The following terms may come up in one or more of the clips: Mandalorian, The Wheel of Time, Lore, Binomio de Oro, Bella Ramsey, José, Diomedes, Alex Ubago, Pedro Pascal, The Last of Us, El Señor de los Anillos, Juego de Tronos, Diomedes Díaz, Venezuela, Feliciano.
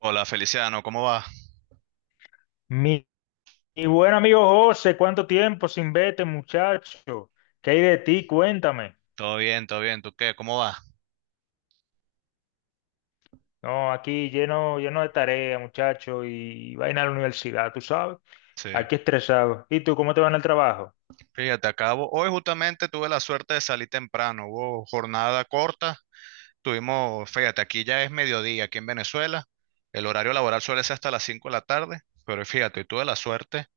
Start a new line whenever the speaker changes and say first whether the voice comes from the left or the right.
right: Hola Feliciano, ¿cómo va?
left: Mi, mi buen amigo José, ¿cuánto tiempo sin verte, muchacho? ¿Qué hay de ti? Cuéntame.
right: Todo bien, todo bien. ¿Tú qué? ¿Cómo va?
left: No, aquí lleno, lleno de tarea, muchacho, y vaina a la universidad, tú sabes.
right: Sí.
left: Aquí estresado. ¿Y tú cómo te va en el trabajo?
right: Fíjate, acabo. Hoy justamente tuve la suerte de salir temprano. Hubo jornada corta. Tuvimos, fíjate, aquí ya es mediodía, aquí en Venezuela. El horario laboral suele ser hasta las 5 de la tarde. Pero fíjate, tuve la suerte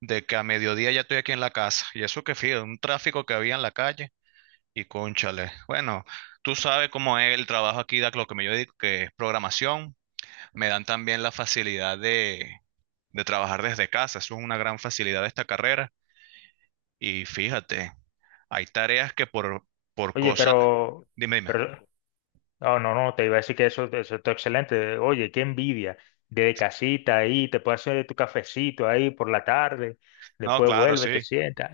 right: de que a mediodía ya estoy aquí en la casa. Y eso que fíjate, un tráfico que había en la calle. Y cónchale. Bueno, tú sabes cómo es el trabajo aquí, de lo que me yo dedico, que es programación. Me dan también la facilidad de trabajar desde casa. Eso es una gran facilidad de esta carrera. Y fíjate, hay tareas que por
left: Oye,
right: cosas... Dime, dime.
left: pero, no, no, no, te iba a decir que eso está excelente. Oye, qué envidia. De casita ahí, te puedes hacer tu cafecito ahí por la tarde,
right: No,
left: después
right: claro,
left: vuelve, te
right: sí.
left: sientas.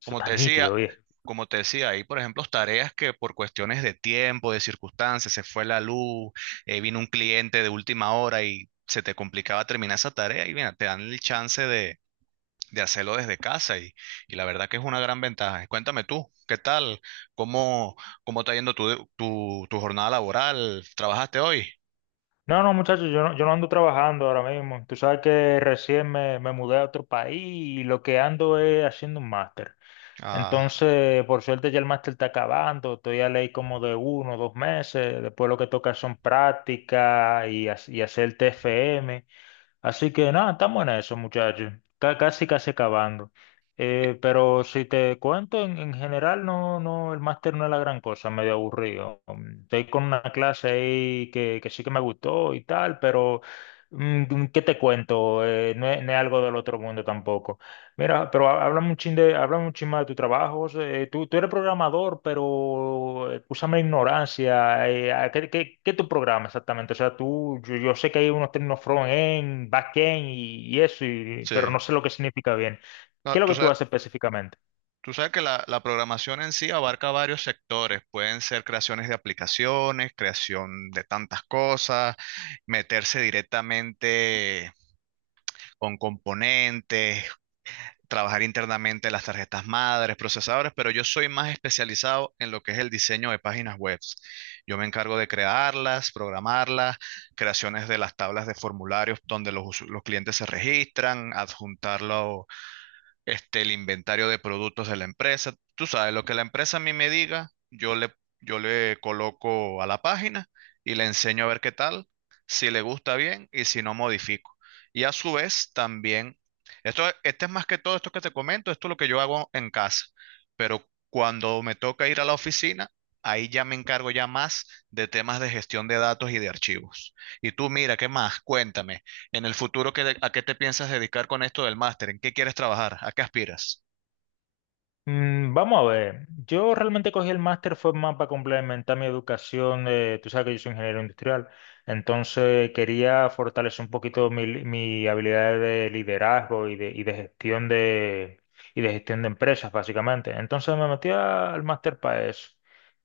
left: Eso
right: Como
left: está
right: te decía,
left: nítido.
right: como te decía, hay, por ejemplo, tareas que por cuestiones de tiempo, de circunstancias, se fue la luz, vino un cliente de última hora y se te complicaba terminar esa tarea y mira, te dan el chance de hacerlo desde casa y la verdad que es una gran ventaja. Cuéntame tú, ¿qué tal? ¿Cómo, cómo está yendo tu, tu, tu jornada laboral? ¿Trabajaste hoy?
left: No, no, muchachos, yo no ando trabajando ahora mismo. Tú sabes que recién me mudé a otro país y lo que ando es haciendo un máster.
right: Ah,
left: Entonces, por suerte ya el máster está acabando. Estoy a ley como de uno o dos meses. Después lo que toca son prácticas y hacer TFM. Así que nada, estamos en eso, muchachos. Está casi, casi acabando.
right: y-
left: Pero si te cuento, en general no, el máster no es la gran cosa, medio aburrido. Estoy con una clase ahí que sí que me gustó y tal, pero ¿qué te cuento? No es algo del otro mundo tampoco. Mira, pero háblame un háblame un chin más de tu trabajo. José. Tú eres programador, pero úsame ignorancia. ¿A qué tu programa exactamente? O sea, yo sé que hay unos términos front-end, back-end y eso,
right: sí.
left: pero no sé lo que significa.
right: No,
left: ¿Qué es lo que tú haces específicamente?
right: tú sabes que la programación en sí abarca varios sectores. Pueden ser creaciones de aplicaciones, creación de tantas cosas, meterse directamente con componentes, trabajar internamente las tarjetas madres, procesadores, pero yo soy más especializado en lo que es el diseño de páginas web. Yo me encargo de crearlas, programarlas, creaciones de las tablas de formularios donde los, usu- los clientes se registran, adjuntarlo este, el inventario de productos de la empresa. Tú sabes, lo que la empresa a mí me diga, yo le coloco a la página y le enseño a ver qué tal, si le gusta bien y si no modifico. Y a su vez también, esto, este es más que todo esto que te comento, esto es lo que yo hago en casa, pero cuando me toca ir a la oficina, ahí ya me encargo ya más de temas de gestión de datos y de archivos. Y tú, mira, ¿qué más? Cuéntame. En el futuro, ¿qué de- ¿a qué te piensas dedicar con esto del máster? ¿En qué quieres trabajar? ¿A qué aspiras?
left: Vamos a ver, yo realmente cogí el máster fue más para complementar mi educación, tú sabes que yo soy ingeniero industrial, entonces quería fortalecer un poquito mi habilidad de liderazgo y de gestión y de gestión de empresas, básicamente. Entonces me metí al máster para eso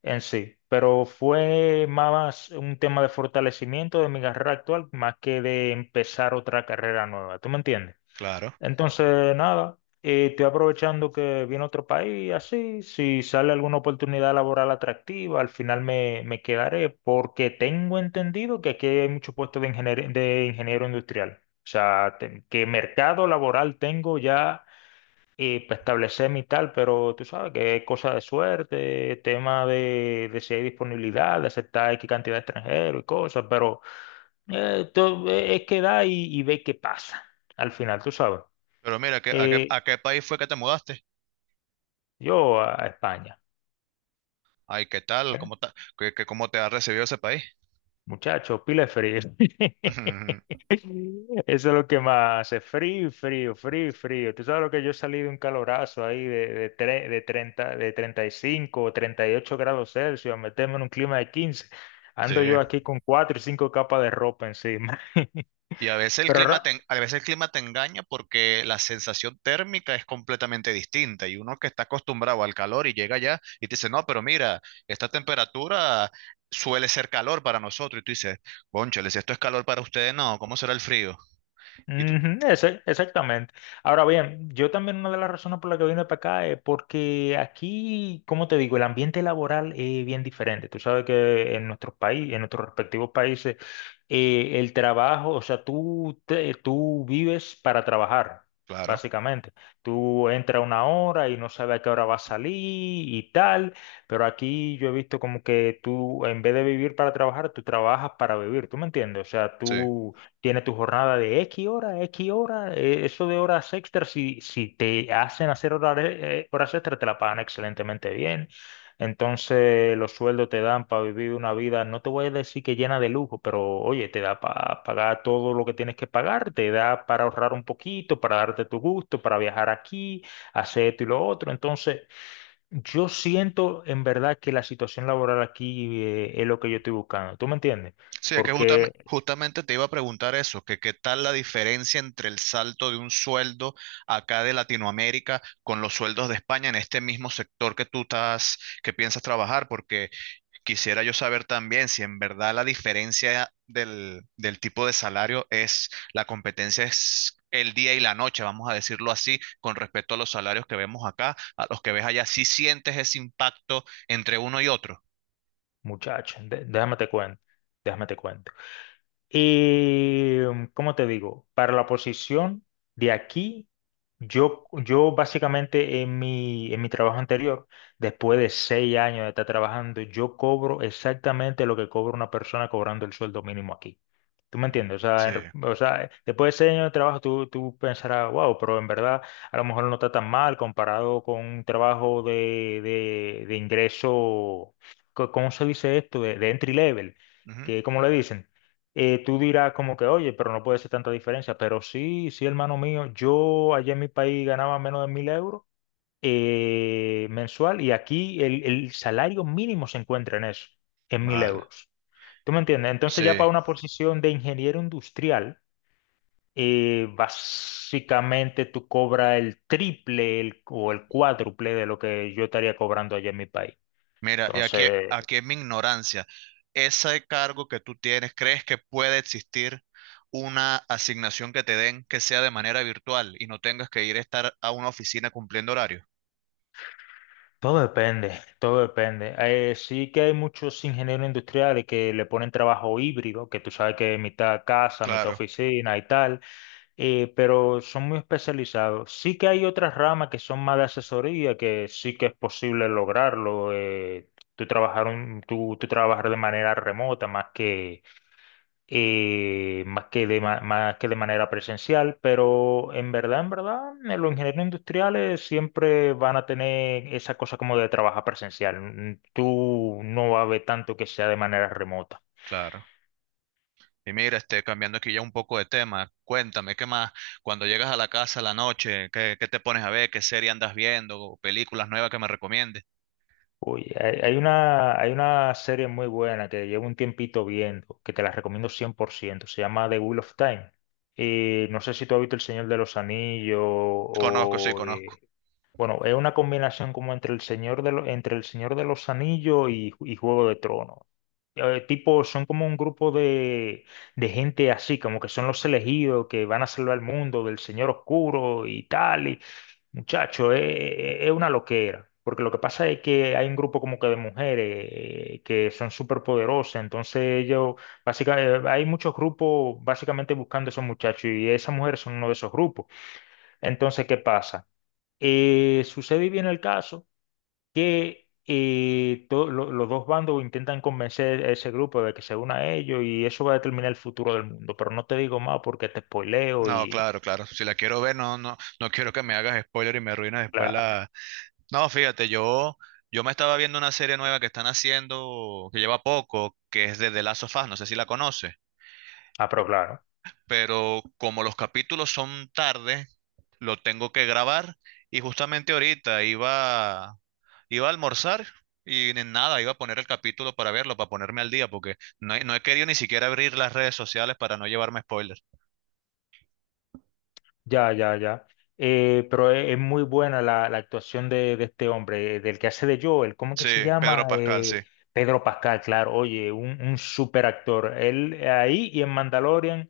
left: en sí, pero fue más un tema de fortalecimiento de mi carrera actual más que de empezar otra carrera nueva, ¿tú me entiendes?
right: Claro.
left: Entonces, nada, y estoy aprovechando que viene otro país, así, si sale alguna oportunidad laboral atractiva, al final me quedaré, porque tengo entendido que aquí hay muchos puestos de de ingeniero industrial. O sea, que mercado laboral tengo ya para establecer mi tal, pero tú sabes que es cosa de suerte, tema de si hay disponibilidad, de aceptar X cantidad de extranjeros y cosas, pero es quedar y ver qué pasa al final, tú sabes.
right: Pero mira, ¿qué- ¿a qué,
left: Eh,
right: a qué país fue que te mudaste?
left: Yo a España.
right: Ay, ¿qué tal?
left: Bueno,
right: ¿Cómo ta- qué- qué- cómo te ha recibido ese país?
left: muchachos, pila de frío.
right: Ujú.
left: Eso es lo que más hace. Frío, frío, frío, frío. Tú sabes lo que yo salí de un calorazo ahí de 35 o 38 °C a meterme en un clima de 15.
right: Sí.
left: Ando yo aquí con 4 y 5 capas de ropa encima.
right: Y a veces el
left: Pero
right: clima te,
left: ra-
right: en- a veces el clima te engaña porque la sensación térmica es completamente distinta y uno que está acostumbrado al calor y llega allá y te dice, no, pero mira, esta temperatura suele ser calor para nosotros. Y tú dices, cónchale, si esto es calor para ustedes, no, ¿cómo será el frío? Y tú,
left: Ujú, ese, exactamente. Ahora bien, yo también una de las razones por las que vine para acá es porque aquí, como te digo, el ambiente laboral es bien diferente. Tú sabes que en nuestros países, en nuestros respectivos países, el trabajo, o sea, tú vives para trabajar,
right: claro,
left: básicamente. Tú entras una hora y no sabes a qué hora vas a salir y tal, pero aquí yo he visto como que tú, en vez de vivir para trabajar, tú trabajas para vivir, ¿tú me entiendes? O sea,
right: sí.
left: tú... Tiene tu jornada de X hora, eso de horas extras, si te hacen hacer horas, horas extras, te la pagan excelentemente bien. Entonces, los sueldos te dan para vivir una vida, no te voy a decir que llena de lujo, pero oye, te da para pagar todo lo que tienes que pagar, te da para ahorrar un poquito, para darte tu gusto, para viajar aquí, hacer esto y lo otro. Entonces, yo siento en verdad que la situación laboral aquí es lo que yo estoy buscando. ¿Tú me entiendes?
right: Sí, es que justame-
left: Porque
right: justamente te iba a preguntar eso, que qué tal la diferencia entre el salto de un sueldo acá de Latinoamérica con los sueldos de España en este mismo sector que tú estás, que piensas trabajar, porque quisiera yo saber también si en verdad la diferencia del, del tipo de salario es, la competencia es el día y la noche, vamos a decirlo así, con respecto a los salarios que vemos acá, a los que ves allá, si sientes ese impacto entre uno y otro.
left: muchacho, déjame te cuento, déjame te cuento. ¿Cómo te digo? Para la posición de aquí, yo básicamente en mi trabajo anterior, después de 6 años de estar trabajando, yo cobro exactamente lo que cobra una persona cobrando el sueldo mínimo aquí. ¿Tú me
right: Mm.
left: entiendes? O sea,
right: Sí.
left: o sea, después de 6 años de trabajo, tú pensarás, wow, pero en verdad a lo mejor no está tan mal comparado con un trabajo de ingreso, ¿cómo se dice esto? De entry level,
right: Ujú.
left: que como le dicen tú dirás como que, oye, pero no puede ser tanta diferencia. Pero sí, sí, hermano mío, yo allá en mi país ganaba menos de 1000 € mensual y aquí el salario mínimo se encuentra en eso, en mil
right: Vale.
left: euros. ¿Tú me entiendes? Entonces ya
right: Sí.
left: para una posición de ingeniero industrial, básicamente tú cobras el triple o el cuádruple de lo que yo estaría cobrando allá en mi país.
right: Mira, y aquí,
left: Entonces,
right: aquí es mi ignorancia. Ese cargo que tú tienes, ¿crees que puede existir una asignación que te den que sea de manera virtual y no tengas que ir a estar a una oficina cumpliendo horario?
left: todo depende, todo depende. Sí que hay muchos ingenieros industriales que le ponen trabajo híbrido, que tú sabes que es mitad casa, mitad
right: Claro,
left: oficina y tal, pero son muy especializados. Sí que hay otras ramas que son más de asesoría, que sí que es posible lograrlo. Tú trabajar de manera remota más que más que de manera presencial, pero en verdad, los ingenieros industriales siempre van a tener esa cosa como de trabajar presencial. Tú no vas a ver tanto que sea de manera remota.
right: claro. Y mira, este, cambiando aquí ya un poco de tema, cuéntame, ¿qué más? Cuando llegas a la casa a la noche, ¿qué, qué te pones a ver? ¿Qué serie andas viendo? ¿O películas nuevas que me recomiendes?
left: Uy, hay una serie muy buena que llevo un tiempito viendo, que te la recomiendo 100%. Se llama The Wheel of Time. No sé si tú has visto El Señor de los Anillos
right: Conozco, sí,
left: o...
right: conozco.
left: bueno, es una combinación como entre el entre el Señor de los Anillos y Juego de Tronos. Tipo, son como un grupo de gente así, como que son los elegidos que van a salvar el mundo del Señor Oscuro y tal. Muchacho, es una loquera. Porque lo que pasa es que hay un grupo como que de mujeres que son súper poderosas. Entonces ellos, básicamente, hay muchos grupos básicamente buscando a esos muchachos y esas mujeres son uno de esos grupos. Entonces, ¿qué pasa? Sucede y viene el caso que los dos bandos intentan convencer a ese grupo de que se una a ellos y eso va a determinar el futuro del mundo. Pero no te digo más porque te spoileo
right: No,
left: y...
right: claro, claro. Si la quiero ver, no, no, no quiero que me hagas spoiler y me arruines después
left: claro.
right: la. No, fíjate, yo me estaba viendo una serie nueva que están haciendo, que lleva poco, que es de The Last of Us, no sé si la conoces,
left: Ah, pero claro.
right: pero como los capítulos son tarde, lo tengo que grabar y justamente ahorita iba, iba a almorzar y en nada, iba a poner el capítulo para verlo, para ponerme al día, porque no he, no he querido ni siquiera abrir las redes sociales para no llevarme spoilers.
left: Ya, ya, ya. Pero es muy buena la actuación de este hombre, del que hace de Joel. ¿Cómo que
right: Sí,
left: se
right: Pedro
left: llama?
right: Pascal, sí,
left: Pedro Pascal, claro. Oye, un super actor. Él ahí y en Mandalorian.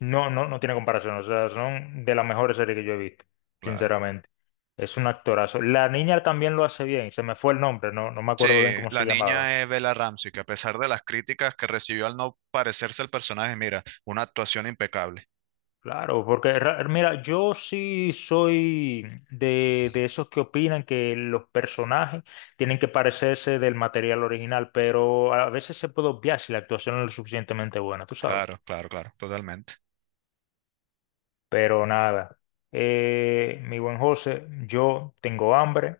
left: No tiene comparación. O sea, son de las mejores series que yo he visto,
right: claro.
left: sinceramente. Es un actorazo. La niña también lo hace bien. Se me fue el nombre, no me
right: Sí,
left: acuerdo bien cómo se
right: la
left: llamaba.
right: niña es Bella Ramsey, que a pesar de las críticas que recibió al no parecerse al personaje, mira, una actuación impecable.
left: Claro, porque mira, yo sí soy de esos que opinan que los personajes tienen que parecerse del material original, pero a veces se puede obviar si la actuación no es lo suficientemente buena, tú sabes.
right: Claro, claro, claro, totalmente.
left: Pero nada, mi buen José, yo tengo hambre.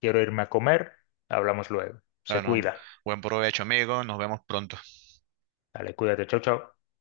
left: Quiero irme a comer, hablamos luego. Se
right: Bueno,
left: cuida.
right: buen provecho, amigo. Nos vemos pronto.
left: Dale, cuídate, chau, chau.